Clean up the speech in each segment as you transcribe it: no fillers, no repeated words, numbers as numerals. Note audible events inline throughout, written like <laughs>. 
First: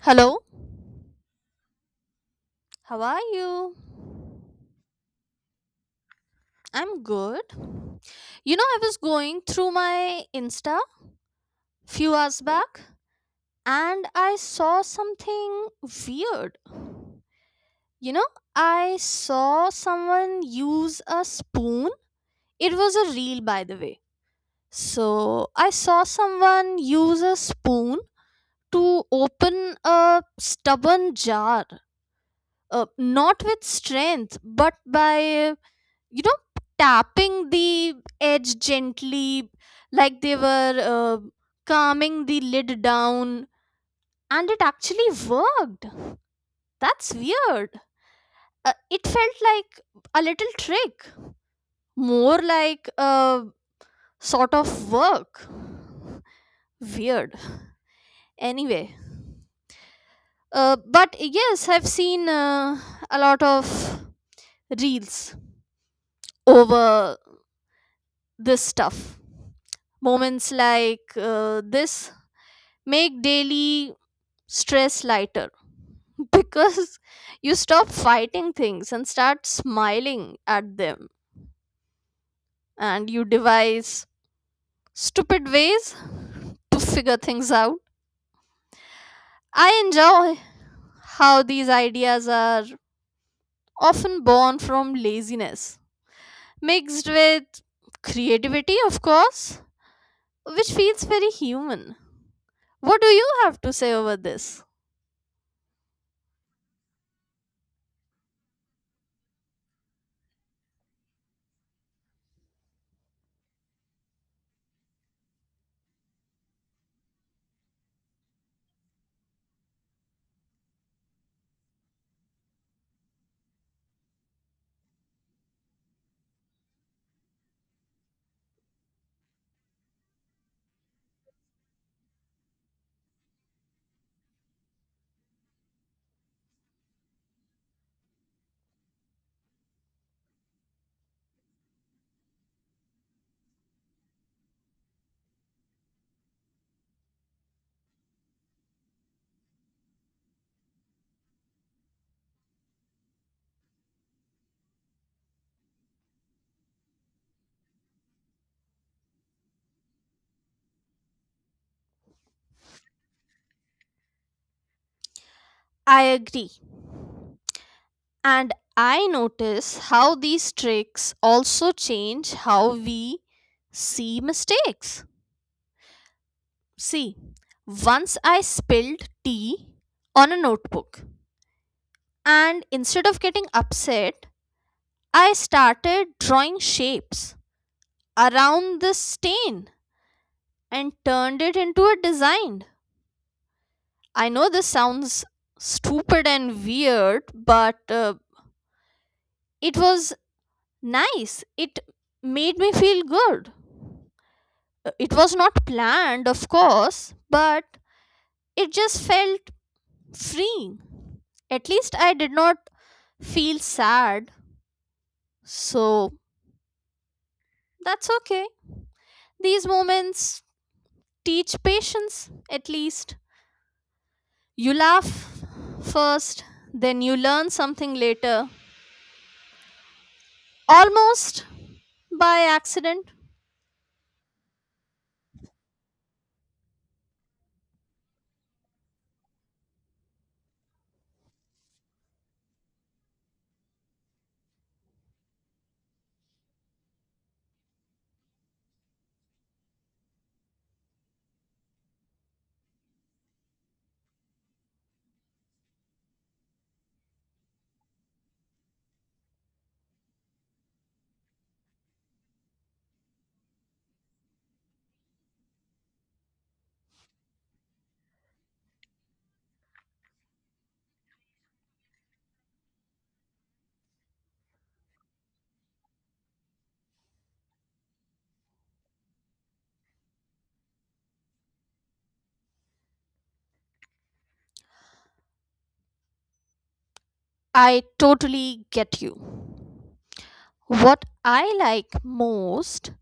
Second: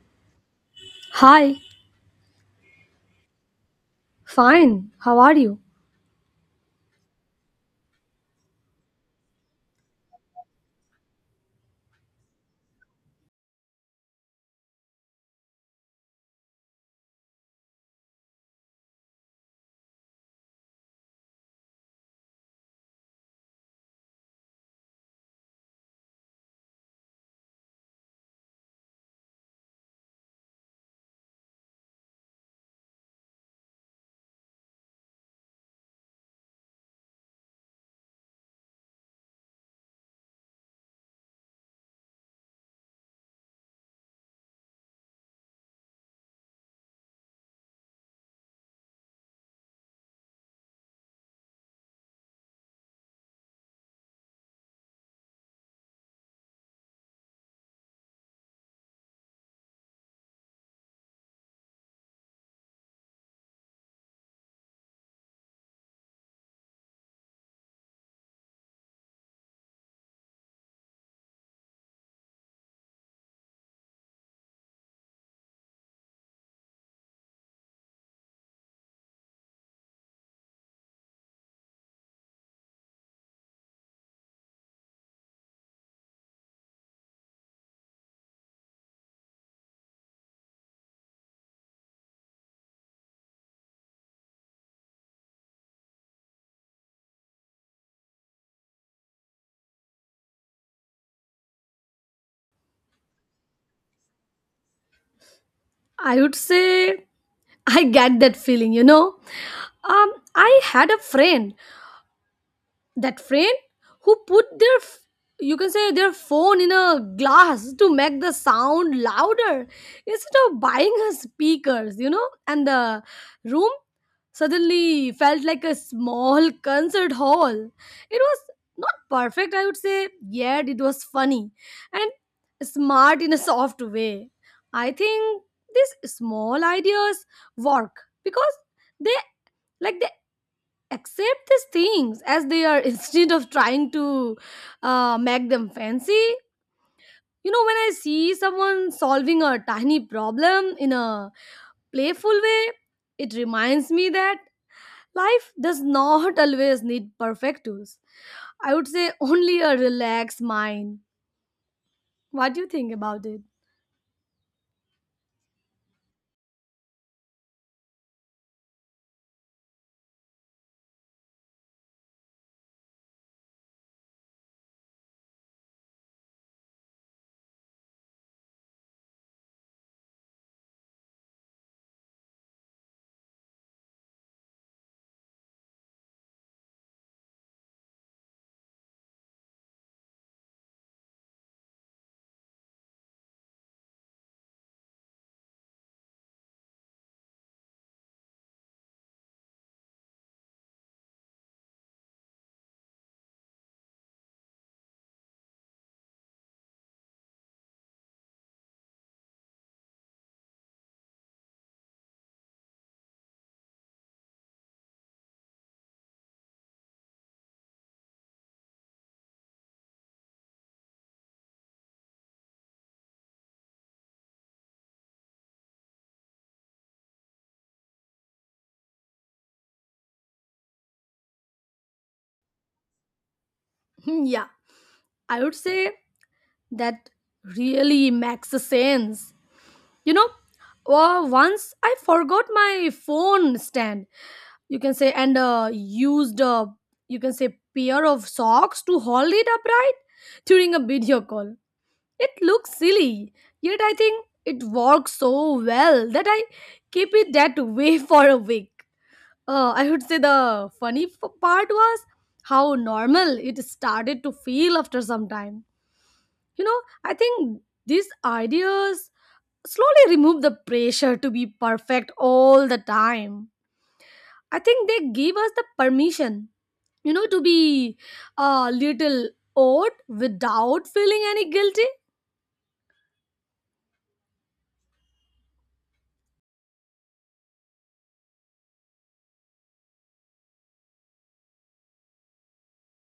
Hello, Hi, how are you? fine. How are you? I'm good. You know, I was going through my Insta few hours back and I saw something weird. You know, I saw someone use a spoon. It was a reel, by the way. So I saw someone use a spoon to open a stubborn jar, not with strength, but by you know tapping the edge gently like they were calming the lid down and it actually worked. That's weird. Uh, it felt like a little trick, more like a sort of work. Weird. Anyway, but yes, I've seen a lot of reels over this stuff. Moments like this make daily stress lighter <laughs> because you stop fighting things and start smiling at them, and you devise stupid ways to figure things out. I enjoy how these ideas are often born from laziness mixed with creativity, of course, which feels very human. What do you have to say over this? I would say I get that feeling, you know. I had a friend, that friend who put their you can say their phone in a glass to make the sound louder instead of buying her speakers, and the room suddenly felt like a small concert hall. It was not perfect, I would say, yet it was funny and smart in a soft way. I think these small ideas work because they they accept these things as they are <laughs> instead of trying to make them fancy. You know, when I see someone solving a tiny problem in a playful way, it reminds me that life does <laughs> not always need perfect tools. I would say only a relaxed mind. What do you think about it? <laughs> I agree. And I notice how these tricks also change how we see mistakes. See, once I spilled tea on a notebook, and instead of getting upset, I started drawing shapes around the stain and turned it into a design. I know this sounds stupid and weird, but it was nice. It made me feel good. It was not planned, of course, but it just felt freeing. At least I did not feel sad. So that's okay. These moments teach patience, at least. You laugh first, then you learn something later. Almost by accident. Hmm, yeah, I would say that really makes sense. You know, once I forgot my phone stand, you can say, and used a, you can say, pair of socks to hold it upright during a video call. It looks silly, yet I think it works so well that I keep it that way <laughs> for a week. I would say the funny part was how normal it started to feel after some time. You know, I think these ideas slowly remove the pressure to be perfect all the time. I think they give us the permission, to be a little odd without feeling any guilty. I totally get you. What I like most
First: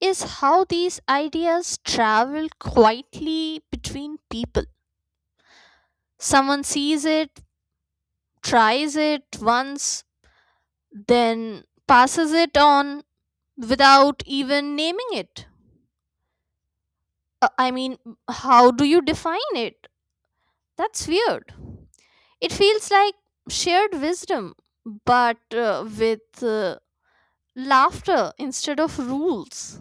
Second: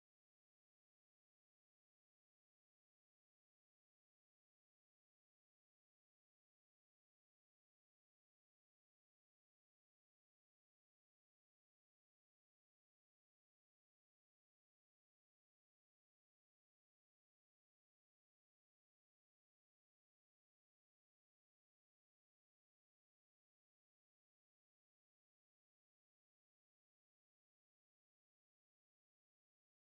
is how these ideas travel quietly between people. Someone sees it, tries it once, then passes it on without even naming it. I mean, how do you define it? That's weird. It feels like shared wisdom, but with laughter instead of rules.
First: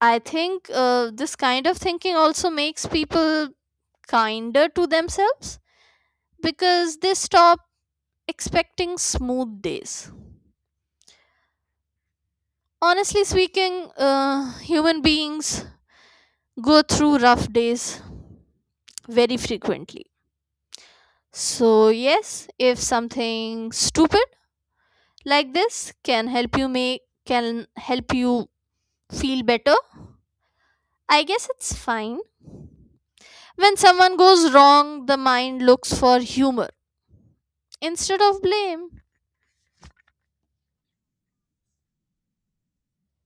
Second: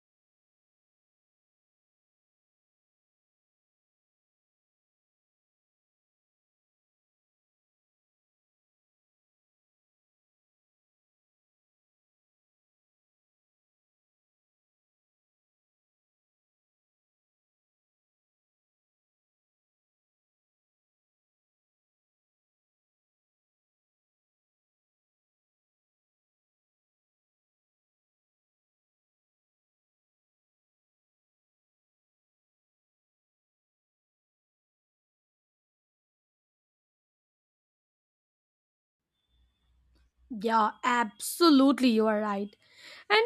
I think this kind of thinking also makes people kinder to themselves because they stop expecting smooth days. Honestly speaking, human beings go through rough days very frequently. So, yes, if something stupid like this can help you make can help you feel better, I guess it's fine. When someone goes wrong, the mind looks for humor instead of blame. Yeah, absolutely, you are right. And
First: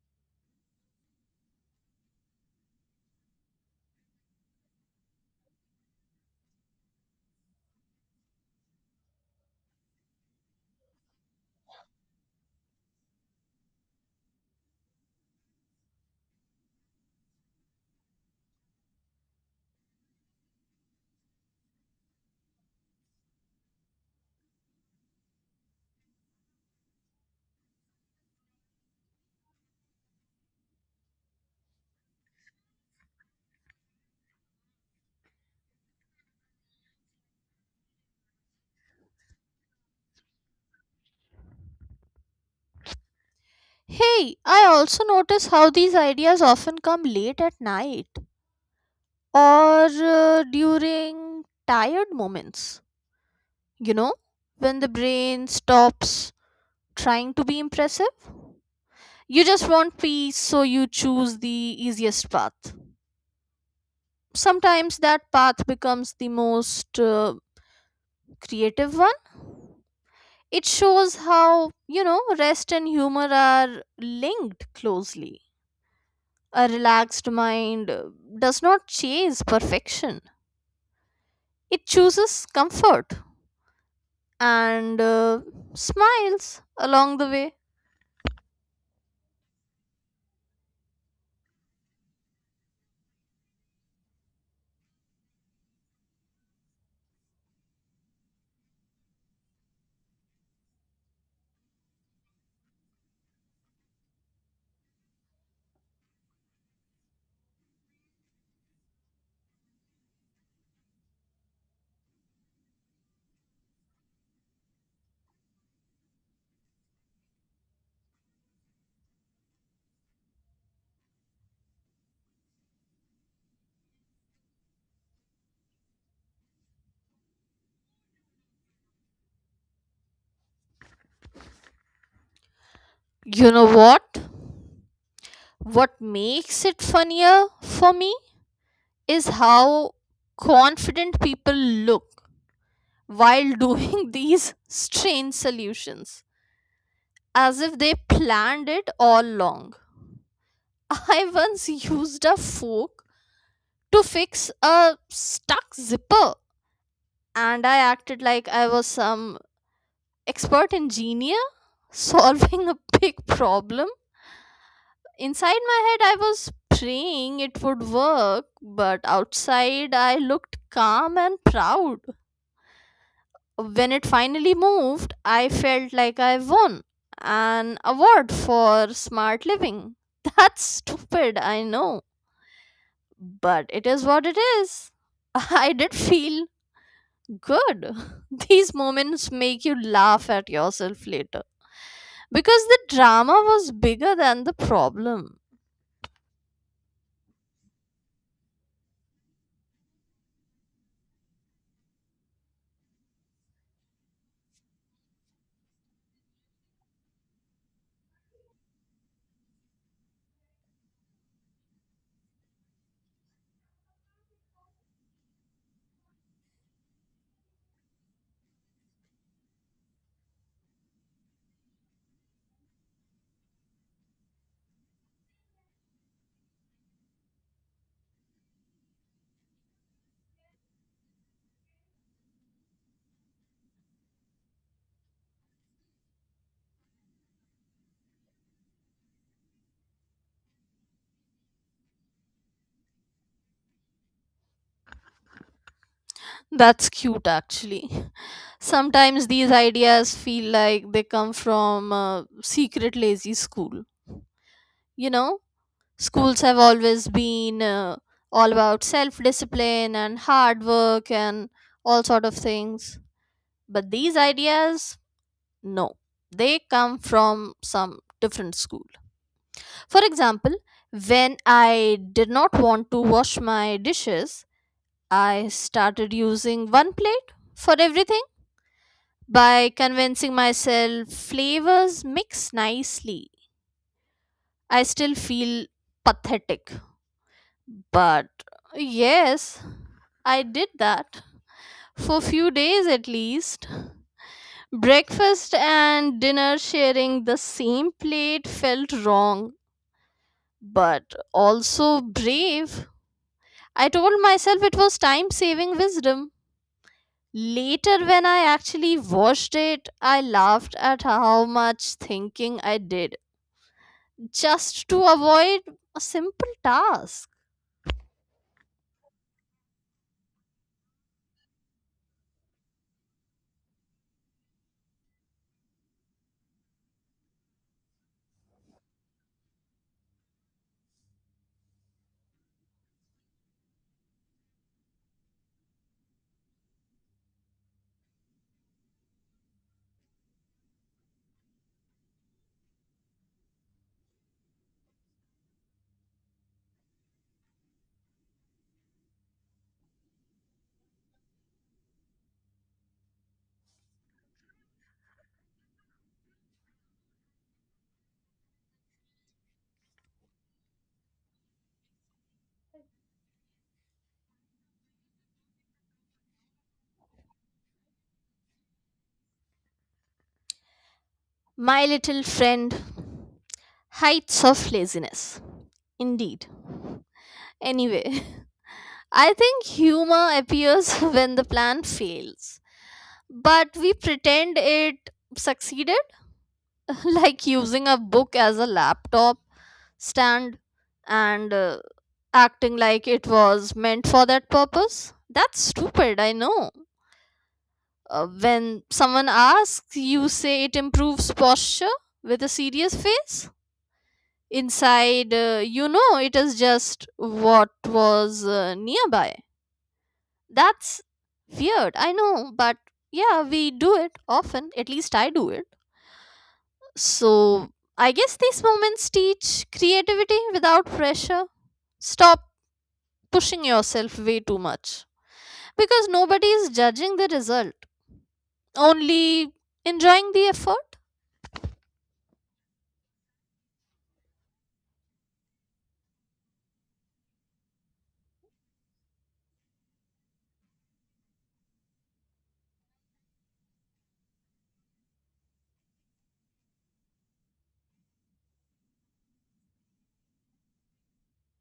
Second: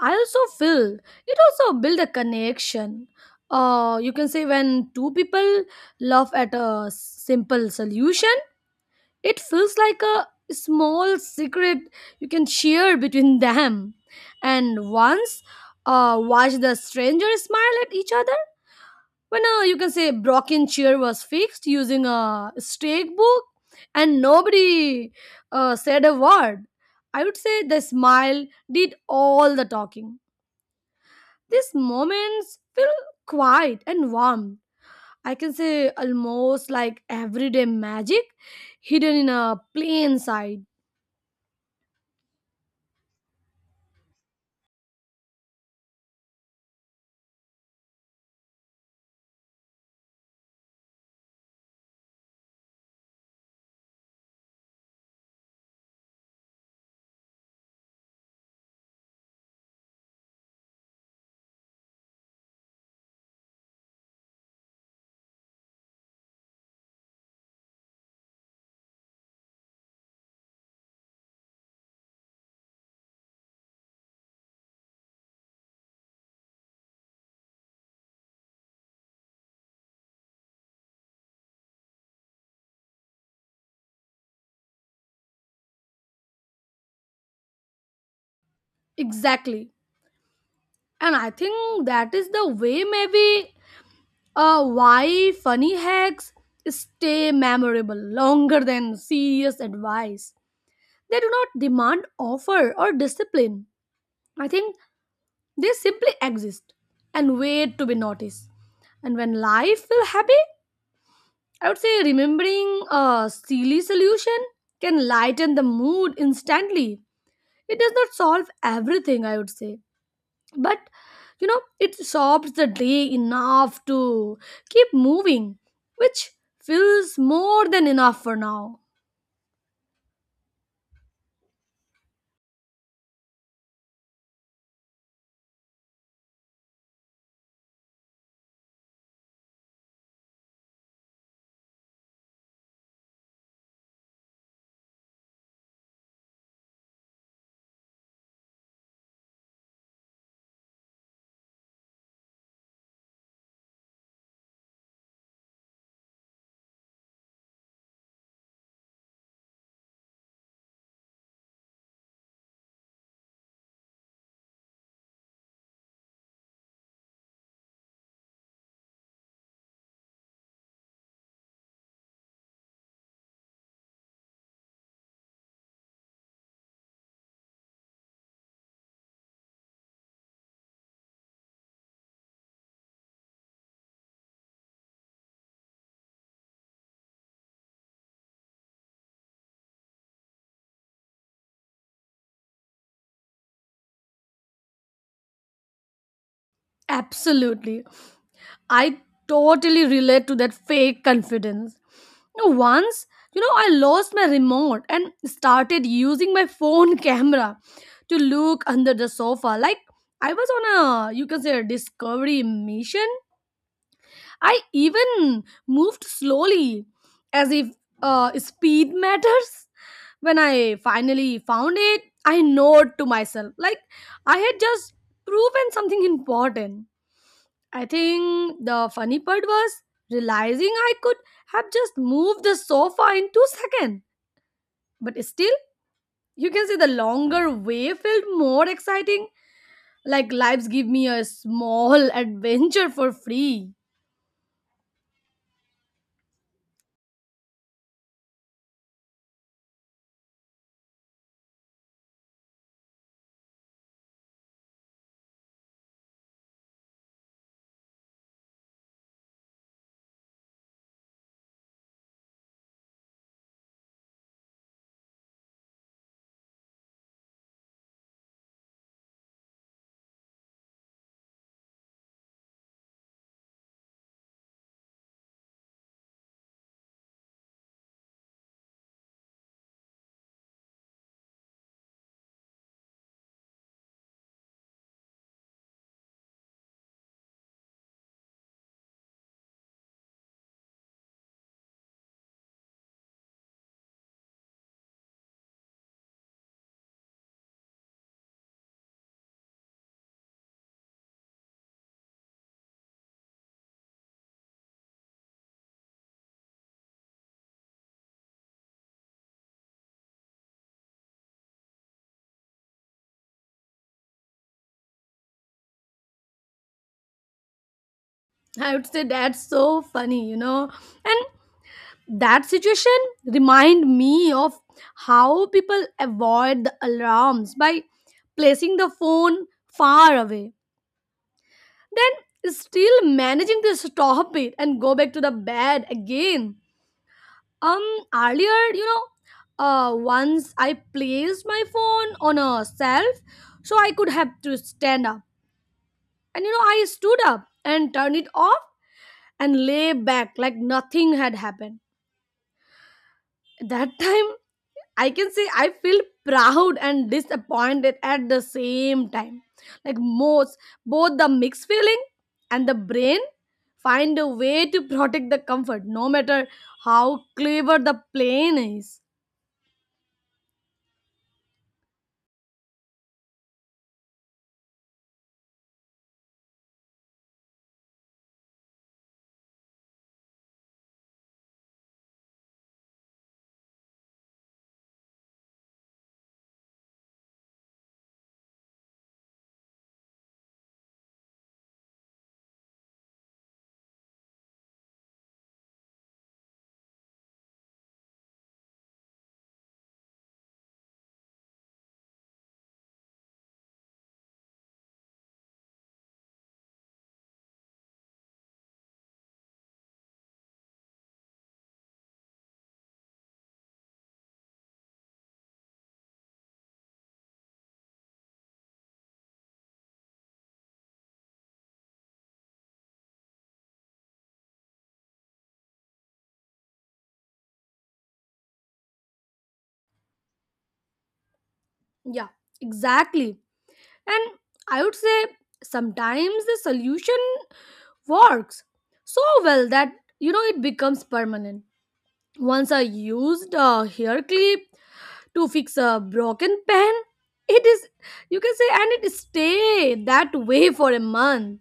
I also feel it also build a connection. You can say when two people laugh at a simple solution, it feels like a small secret you can share between <laughs> them. And once watch the stranger smile at each other when, you can say, Brocken chair was fixed using a stake book, and nobody said a word. I would say the smile did all the talking. These moments feel quiet and warm. I can say almost like everyday magic hidden in a plain sight. Hey, I also notice how these ideas often come late at night or during tired moments, you know, when the brain stops trying to be impressive. You just want peace, so you choose the easiest path. Sometimes that path becomes the most creative one. It shows how, you know, rest and humor are linked closely. A relaxed mind does not chase perfection, it chooses comfort and smiles along the way. Exactly. And I think that is the way, maybe. Why funny hacks stay memorable longer than serious advice? They do not demand offer or discipline. I think they simply exist and wait to be noticed. And when life feel happy, I would say remembering a silly solution can lighten the mood instantly. It does not solve everything, I would say, but it sobs the day enough to keep moving, which feels more than enough for now. You know what? What makes it funnier for me is how confident people look while doing <laughs> these strange solutions, as if they planned it all along. <laughs> I once used a fork to fix a stuck zipper and I acted like I was some expert engineer <laughs> solving a big problem. Inside my head, I was praying it would work, but outside, I looked calm and proud. When it finally moved, I felt like I won an award for smart living. <laughs> That's stupid, I know, but it is what it is. <laughs> I did feel good. <laughs> These moments make you laugh at yourself later, because the drama was bigger than the problem. Absolutely. I totally relate to that fake confidence. You know, once, I lost my remote and started using my phone <laughs> camera to look under the sofa, like I was on a, you can say, a discovery mission. I even moved slowly, as if, speed matters. When I finally found it, I nod to myself, like I had just proven something important. I think the funny part was realizing I could have just moved the sofa in 2 seconds. But still, you can say the longer way felt more exciting, like lives give me a small <laughs> adventure for free. That's cute, actually. <laughs> Sometimes these ideas feel like they come from a secret lazy school. You know, schools have always been all about self discipline and hard work and all sort of things. But these ideas, no, they come from some different school. For example, when I did not want to wash my dishes, I started using one plate for everything by convincing myself flavors mix nicely. I still feel pathetic, but yes, I did that for few days at least. Breakfast and dinner sharing the same plate felt wrong, but also brave. I told myself it was time saving wisdom. Later, when I actually watched it, I laughed at how much thinking I did just to avoid a simple task. I would say that's so funny, you know. And that situation remind me of how people avoid the alarms by placing the phone far away, then still managing to stop it and go back to the bed again. Um Earlier, you know, once I placed my phone on a shelf so I could have to stand up. And you know, I stood up and turned it off and lay back like nothing had happened. That <laughs> time, I can say I feel proud and disappointed at the same time. Like most, both the mixed feeling and the brain find a way to protect the comfort, no matter how clever the plane is. My little friend, Heights of Laziness. Indeed. Anyway, <laughs> I think humor appears <laughs> when the plan fails, but we pretend it succeeded. <laughs> Like using a book as a laptop stand and acting like it was meant for that purpose. That's stupid, I know. When someone asks, you say it improves posture with a serious face. Inside, you know it is just what was nearby. That's weird, I know, but yeah, we do it often. At least I do it. So I guess these moments teach creativity without pressure. Stop pushing yourself way too much because nobody is judging the result, only enjoying the effort. Yeah, exactly. And I would say sometimes the solution works so well that, you know, it becomes permanent. Once I used a hair clip to fix a broken pen. It is, you can say, and it stayed that way for a month.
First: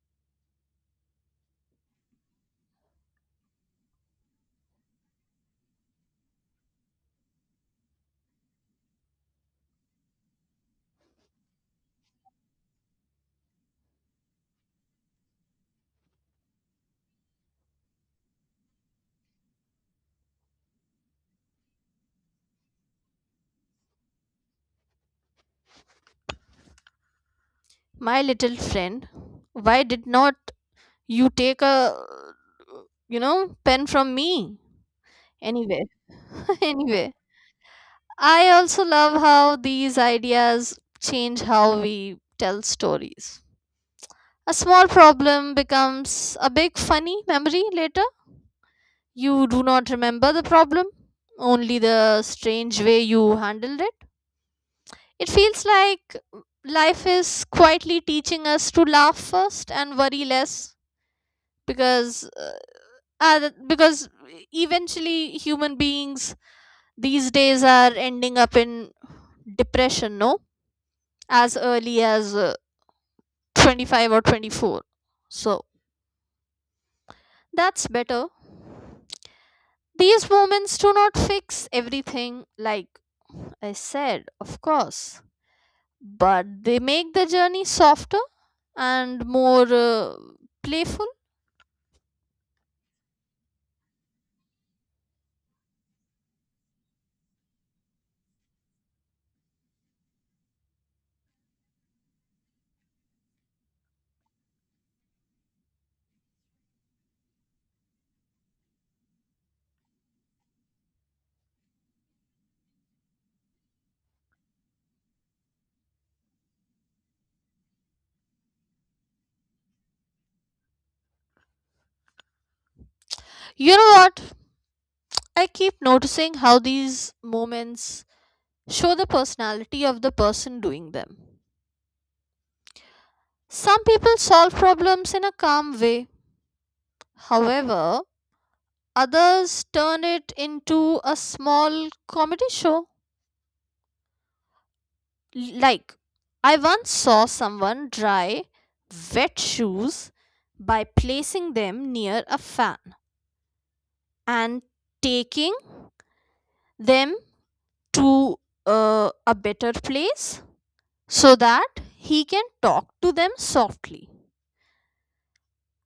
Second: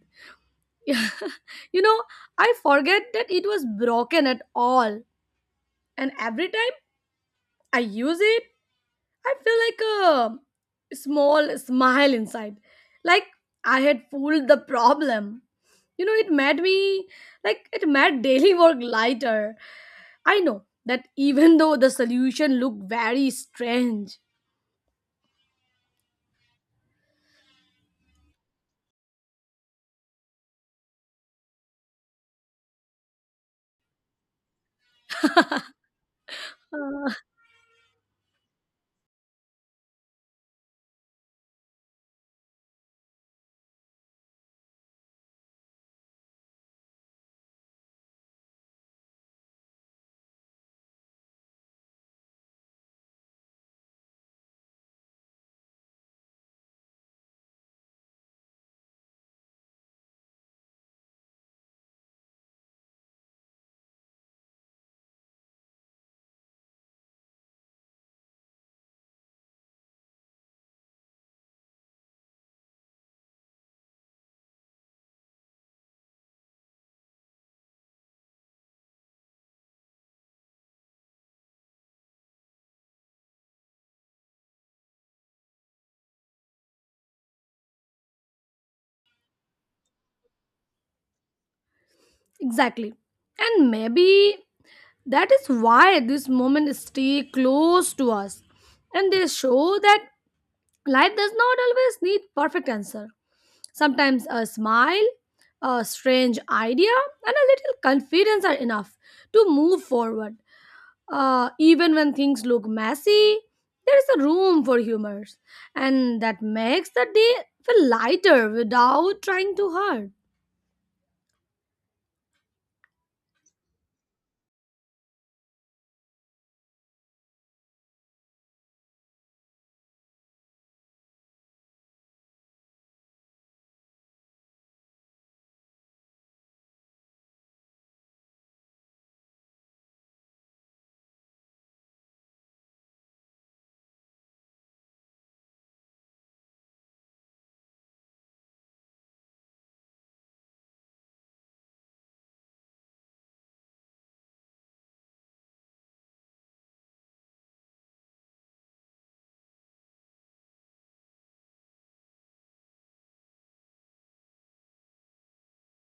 <laughs> You know, I forget that it was broken at all, and every time I use it, I feel like a small smile inside, like I had fooled the problem. You know, it made me, like it made daily work lighter. I know that, even though the solution looked very strange. My little friend, why did not you take a you know pen from me? Anyway, <laughs> anyway, <laughs> I also love how these ideas change how we tell stories. A small problem becomes a big funny memory later. You do not remember the problem, only the strange way you handled it. It feels like life is quietly teaching us to laugh first and worry less because uh, because eventually human beings these days are ending up in depression, no? As early as 25 or 24. So, that's better. These moments do not fix everything, like I said, of course, but they make the journey softer and more playful. Exactly. And maybe that is why these moments stay close to us. And they show that life does not always need perfect answer. Sometimes a smile, a strange idea, and a little confidence are enough to move forward. Even when things look messy, there is a room for humor. And that makes the day feel lighter without trying too hard. You know what? I keep noticing how these moments show the personality of the person doing them. Some people solve problems in a calm way, however, others turn it into a small comedy show. Like, I once saw someone dry wet shoes by placing them near a fan and taking them to a better place so that he can talk to them softly.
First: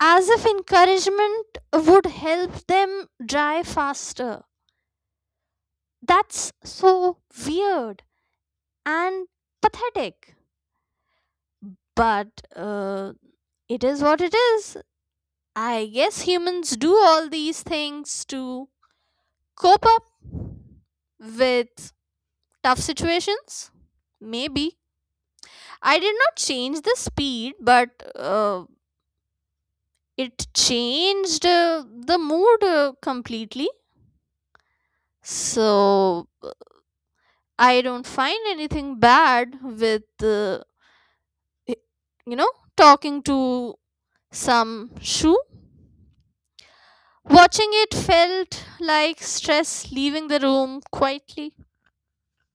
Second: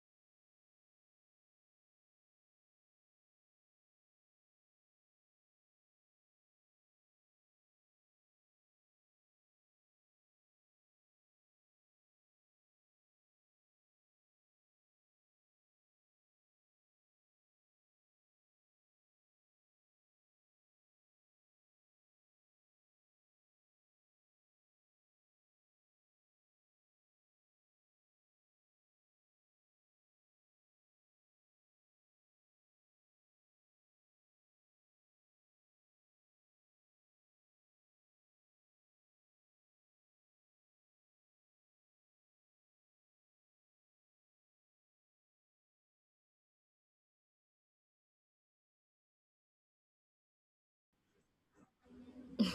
As if encouragement would help them dry faster. That's so weird and pathetic. But uh, it is what it is. I guess humans do all these things to cope up with tough situations. Maybe. I did not change the speed, but uh, it changed the mood completely. So I don't find anything bad with, y- you know, talking to some shoe. Watching it felt like stress leaving the room quietly.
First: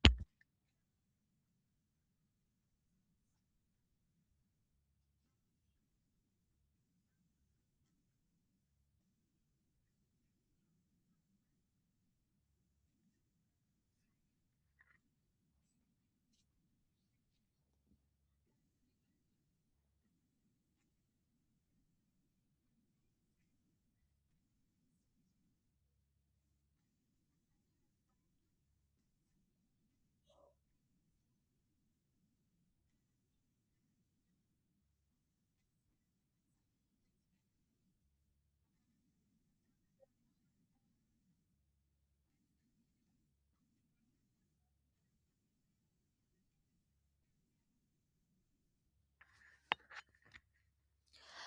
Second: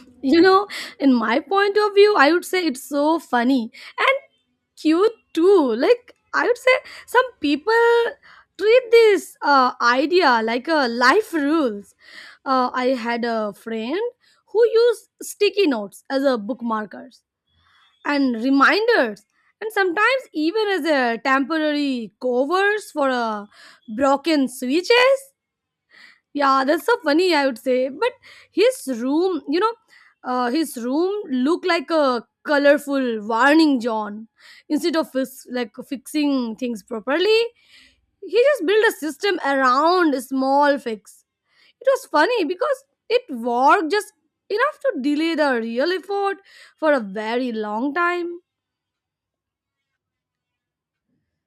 <laughs> You know, in my point of view, I would say it's so funny and cute too. Like, I would say some people treat this idea like a life rules. I had a friend who used sticky notes as a bookmarkers and reminders and sometimes even as a temporary covers for a broken switches. Yeah, that's so funny, I would say. But his room, you know, his room looked like a colorful warning John. Instead of fixing things properly, he just built a system around a small fix. It was funny because it worked just enough to delay the real effort for a very long time.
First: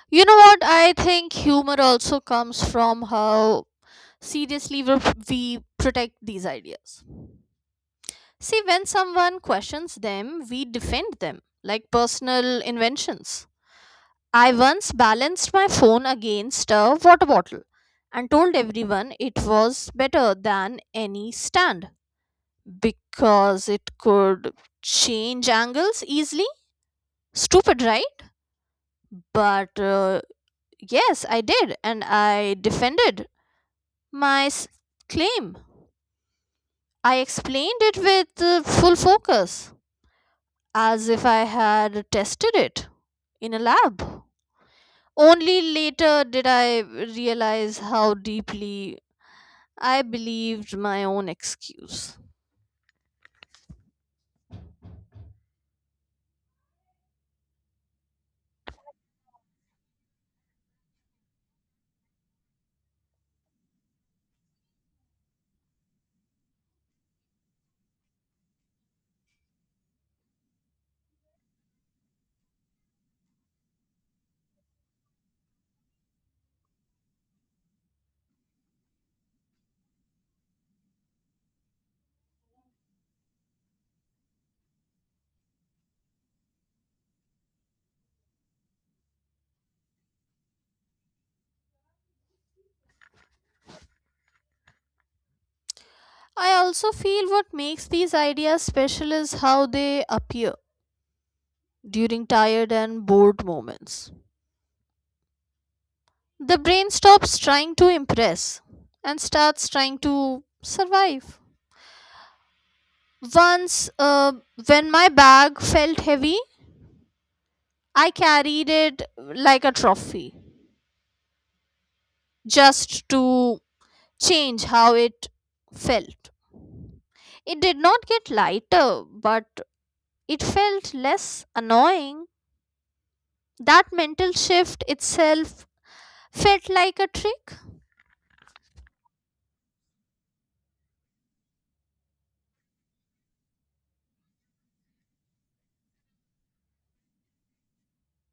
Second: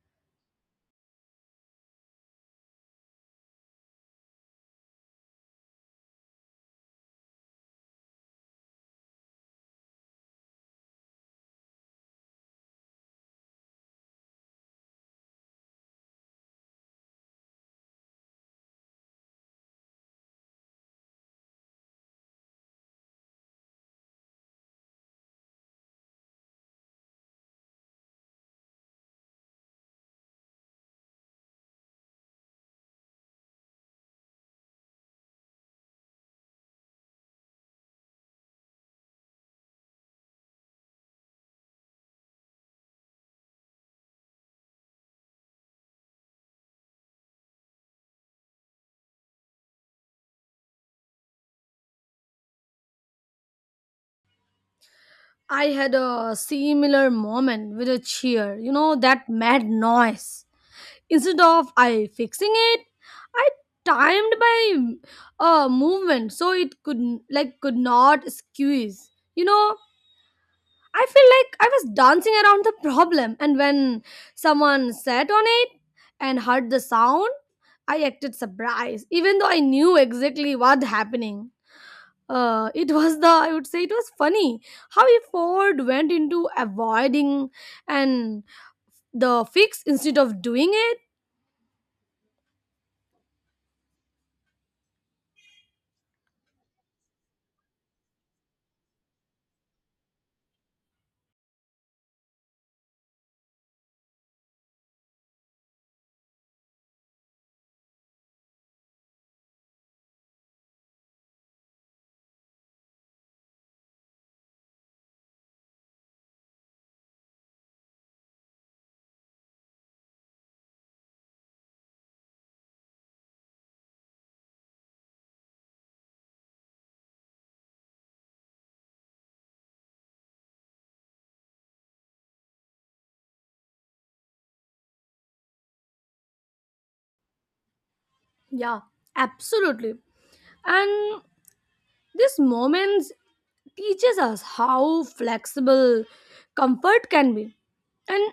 You know what? I think humor also comes from how seriously we protect these ideas. See, when someone questions them, we defend them like personal inventions. I once balanced my phone against a water bottle and told everyone it was better than any stand because it could change angles easily. Stupid, right? But yes, I did, and I defended my s- claim. I explained it with full focus, as if I had tested it in a lab. Only later did I realize how deeply I believed my own excuse. I had a similar moment with a cheer, you know, that mad noise. Instead of I fixing it, I timed by movement so it could not squeeze, you know. I feel like I was dancing around the problem, and when someone sat on it and heard the sound, I acted surprised even though I knew exactly what happening. It was the I would say it was funny how ford went into avoiding and the fix instead of doing it. I also feel what makes these ideas special is how they appear during tired and bored moments. The brain stops trying to impress and starts trying to survive. Once, when my bag felt heavy, I carried it like a trophy just to change how it felt. It did not get lighter, but it felt less annoying. That mental shift itself felt like a trick. Yeah, absolutely. And these moments teaches us how flexible comfort can be. And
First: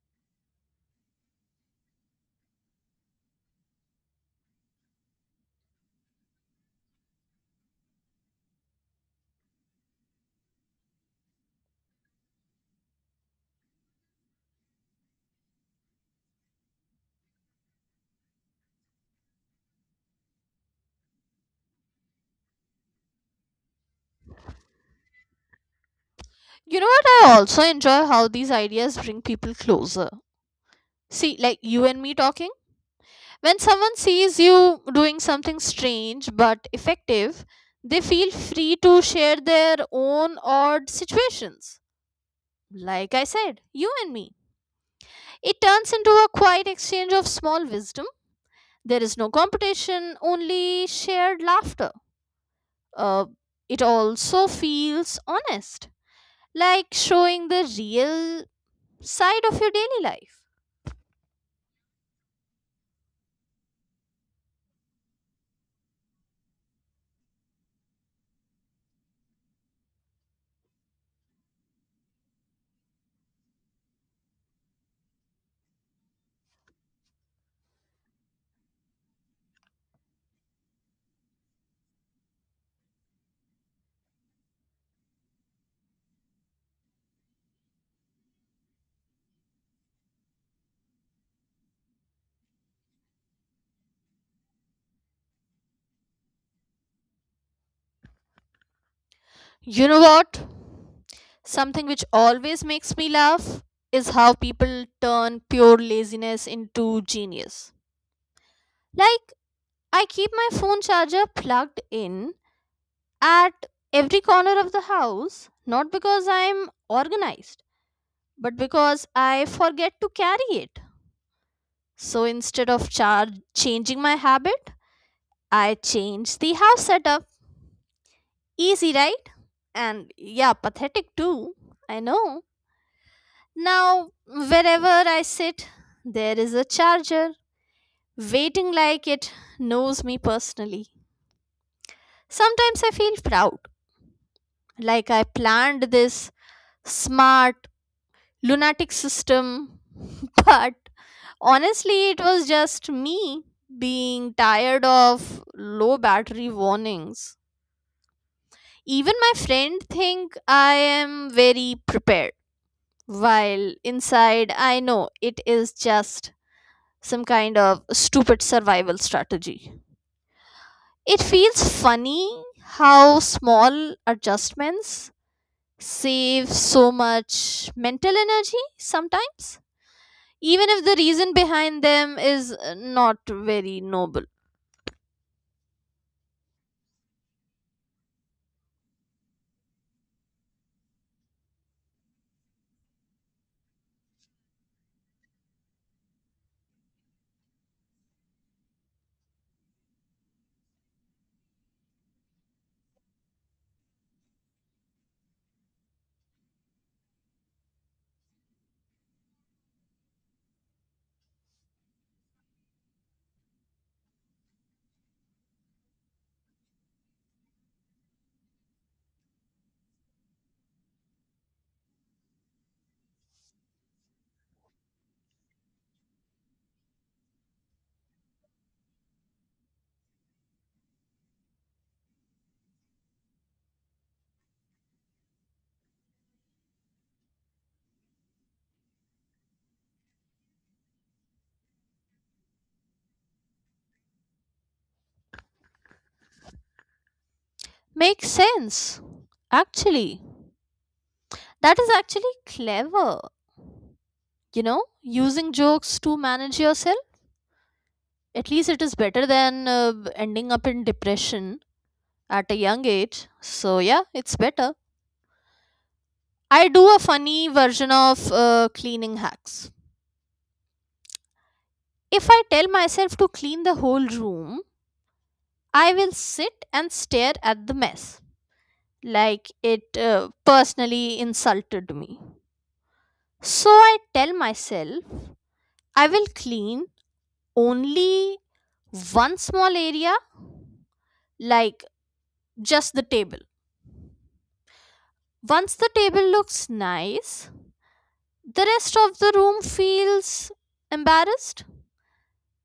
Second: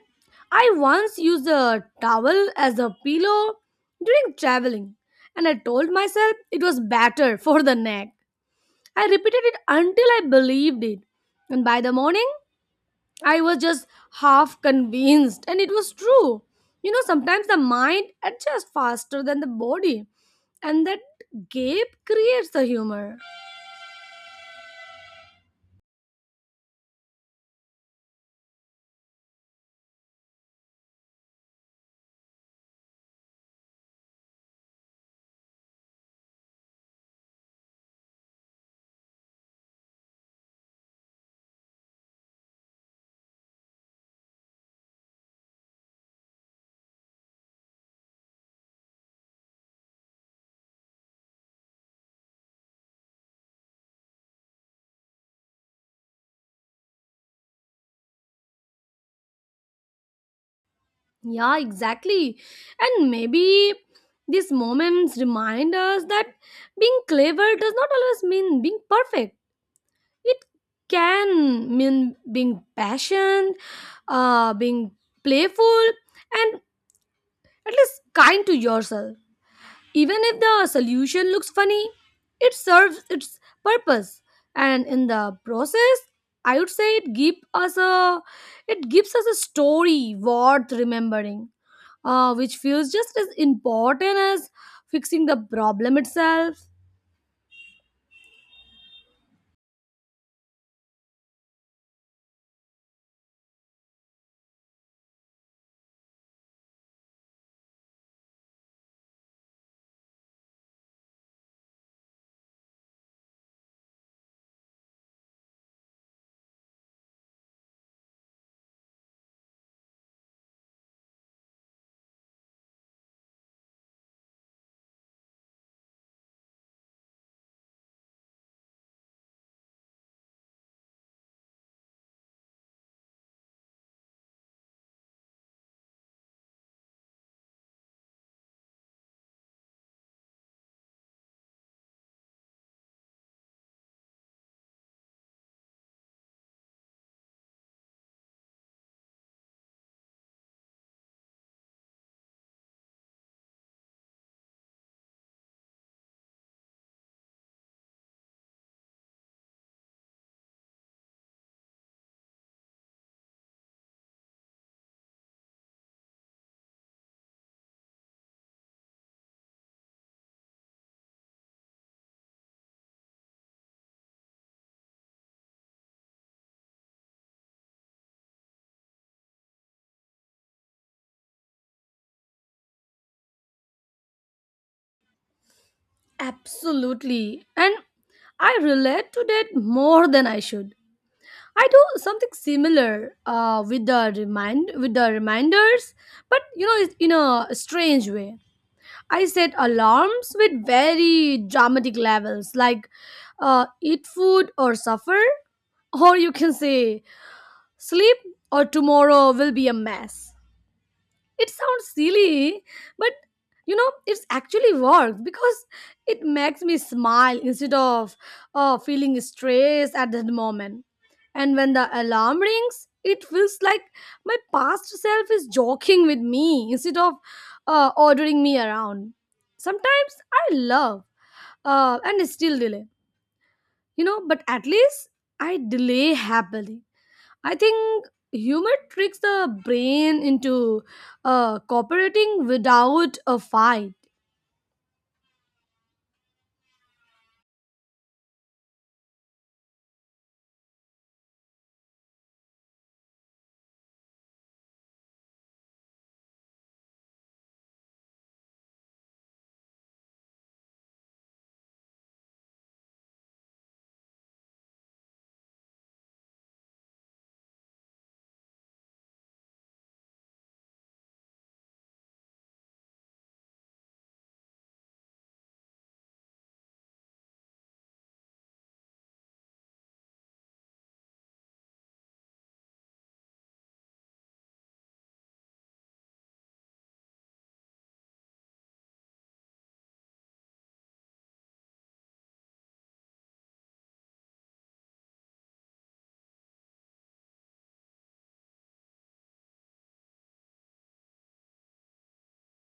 I once used a towel as a pillow during traveling, and I told myself it was better <laughs> for the neck. I repeated it until I believed it, and by the morning I was just half convinced, and it was true. You know, sometimes the mind adjusts faster than the body, and that gap creates the humor. You know what? I also enjoy how these ideas bring people closer. See, like you and me talking. When someone sees you doing something strange but effective, they feel free to share their own odd situations. Like I said, you and me. It turns into a quiet exchange of small wisdom. There is no competition, only shared laughter. Uh, it also feels honest, like showing the real side of your daily life. Yeah, exactly. And maybe these moments remind us that being clever does not always mean being perfect. It can mean being patient, being playful, and at least kind to yourself. Even if the solution looks funny, it serves its purpose. And in the process, I would say it gives us a, story worth remembering, which feels just as important as fixing the problem itself. You know what? Something which always makes me laugh is how people turn pure laziness into genius. Like, I keep my phone charger plugged in at every corner of the house, not because I'm organized, but because I forget to carry it. So instead of changing my habit, I change the house setup. Easy, right? And yeah, pathetic too. I know. Now, wherever I sit, there is a charger waiting like it knows me personally. Sometimes I feel proud, like I planned this smart, lunatic system, <laughs> but honestly, it was just me being tired of low battery warnings. Even my friend think I am very prepared, while inside I know it is just some kind of stupid survival strategy. It feels funny how small adjustments save so much mental energy sometimes, even if the reason behind them is not very noble. Absolutely. And I relate to that more than I should. I do something similar with the reminders, but you know, it's in a strange way. I set alarms with very dramatic levels, like eat food or suffer, or you can say sleep or tomorrow will be a mess. It sounds silly, but you know, it's actually works because it makes me smile instead of feeling stressed at that moment. And when the alarm rings, it feels like my past self is joking with me instead of ordering me around. Sometimes I love, and still delay, you know, but at least I delay happily. I think humor tricks the brain into cooperating without a fight. Makes sense, actually. That is actually clever, you know, using jokes to manage yourself. At least it is better than ending up in depression at a young age. So, yeah, it's better. I do a funny version of cleaning hacks. If I tell myself to clean the whole room, I will sit and stare at the mess, like it personally insulted me. So I tell myself I will clean only one small area, like just the table. Once the table looks nice, the rest of the room feels embarrassed,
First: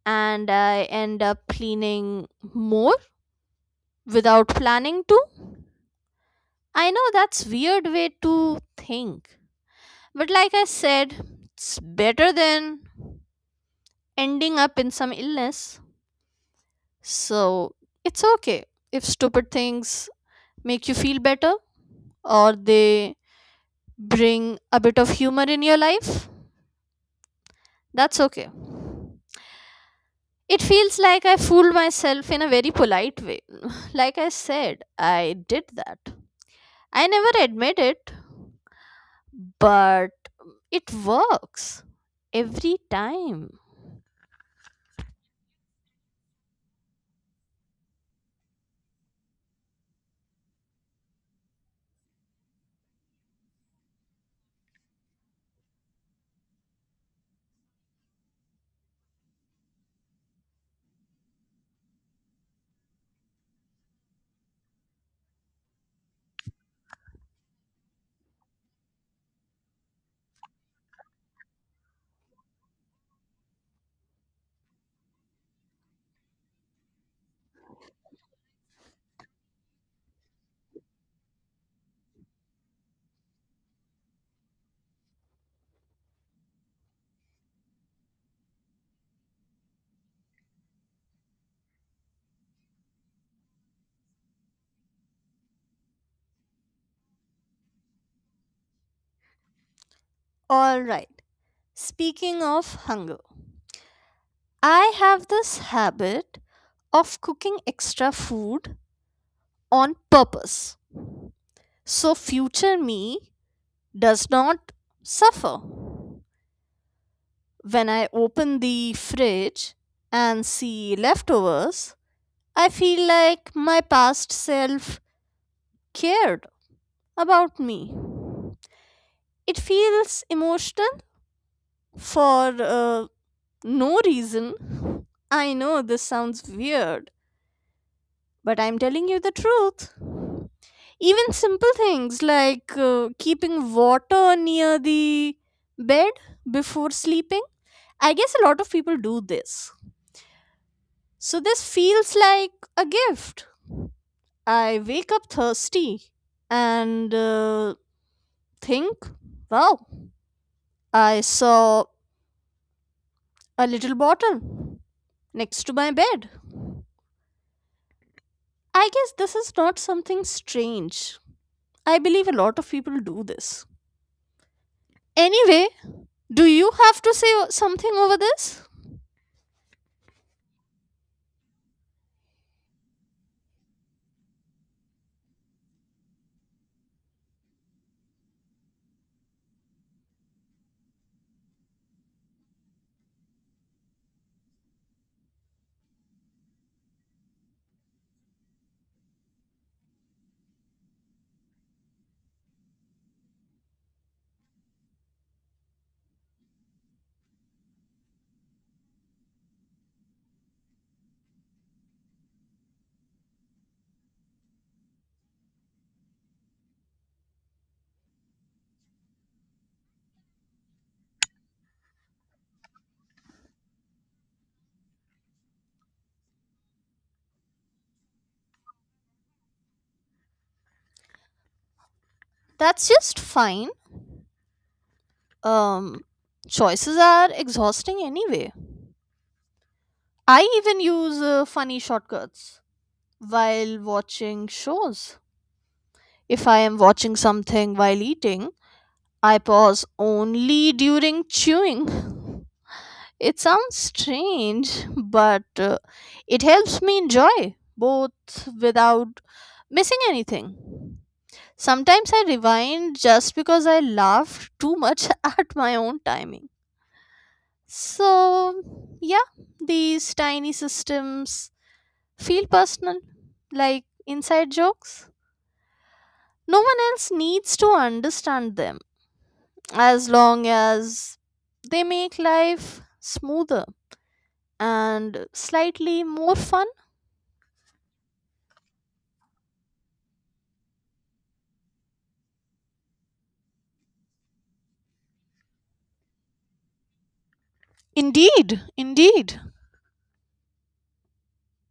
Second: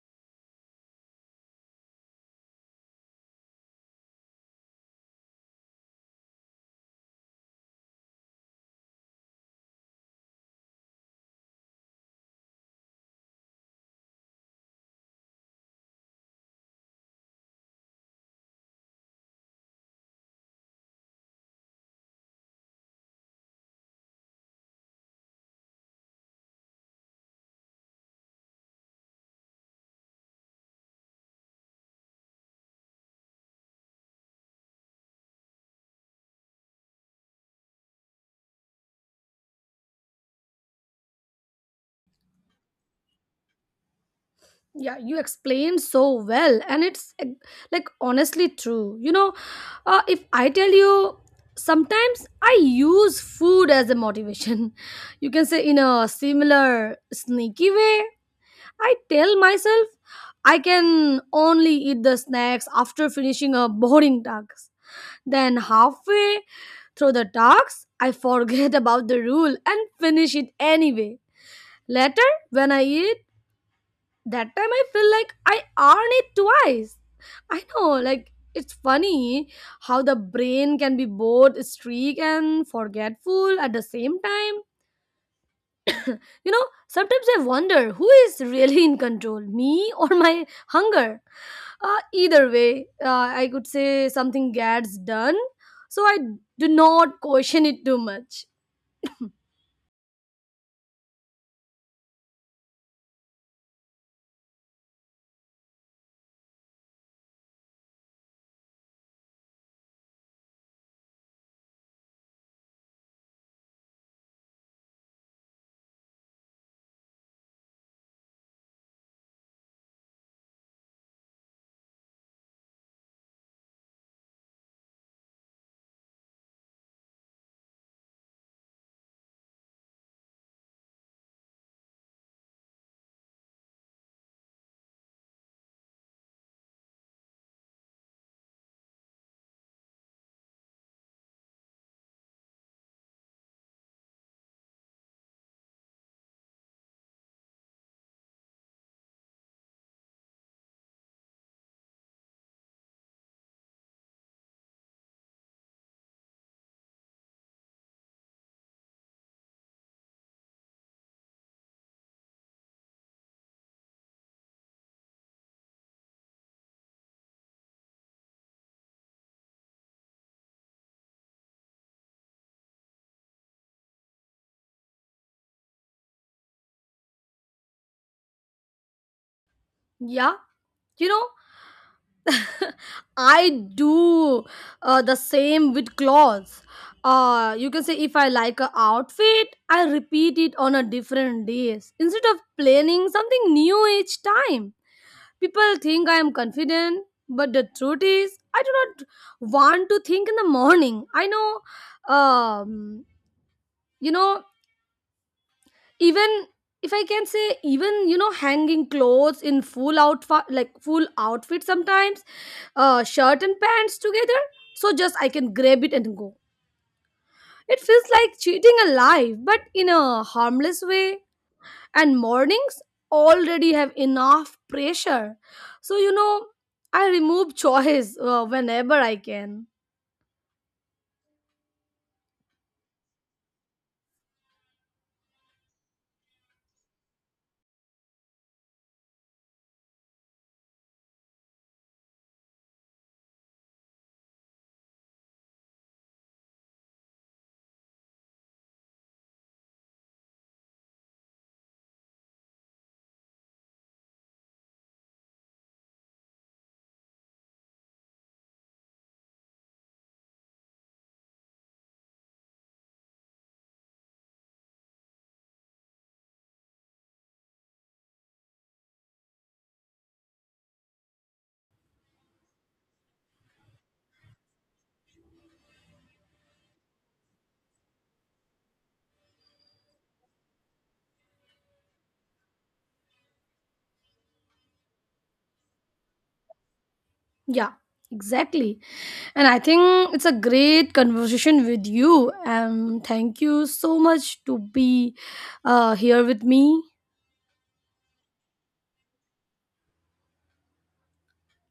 and I end up cleaning more without planning to. I know that's weird way to think. But like I said, it's better than ending up in some illness. So, it's okay if stupid things make you feel better or they bring a bit of humor in your life. That's okay. It feels like I fooled myself in a very polite way. <laughs> <sighs> Like I said, I did that. I never admit it, but it works every time. Yeah, you explained so well, and it's like honestly true. You know, if I tell you, sometimes I use food as a motivation. <laughs> You can say in a similar sneaky way. I tell myself I can only eat the snacks after finishing a boring task. Then, halfway through the talks, I forget <laughs> about the rule and finish it anyway. Later, when I eat, that time I feel like I earned it twice. I know, like, it's funny how the brain can be both streak and forgetful at the same time. You know, sometimes I wonder who is really in control, me or my hunger. Either way, I could say something gets done, so I do not question it too much. All right. Speaking of hunger, I have this habit of cooking extra food on purpose so future me does not suffer. When I open the fridge and see leftovers, I feel like my past self cared about me. It feels emotional for no reason. I know this sounds weird, but I'm telling you the truth. Even simple things like keeping water near the bed before sleeping. I guess a lot of people do this. So this feels like a gift. I wake up thirsty and think, wow, I saw a little bottle next to my bed. I guess this is not something strange. I believe a lot of people do this. Anyway, do you have to say something over this? Yeah, you know, I do the same with clothes. You can say if I like a outfit, I repeat it on a different days instead of planning something new each time. People think I am confident, but the truth is, I do not want to think in the morning. I know, you know, even if I can say, even you know, hanging clothes in full outfit, like full outfit sometimes, shirt and pants together, so just I can grab it and go. It feels like cheating a life but in a harmless way, and mornings already have enough pressure, so you know, I remove <laughs> choice whenever I can. That's just fine. Um, Choices are exhausting anyway. I even use funny shortcuts while watching shows. If I am watching something while eating, I pause only during chewing. <laughs> It sounds strange, but it helps me enjoy both without missing anything. Sometimes I rewind just because I laugh too much <laughs> at my own timing. So, yeah, these tiny systems feel personal, like inside jokes. No one else needs to understand them as long as they make life smoother and slightly more fun. Yeah, exactly. And I think it's a great conversation with you. And thank you so much to be here with me. Indeed, indeed.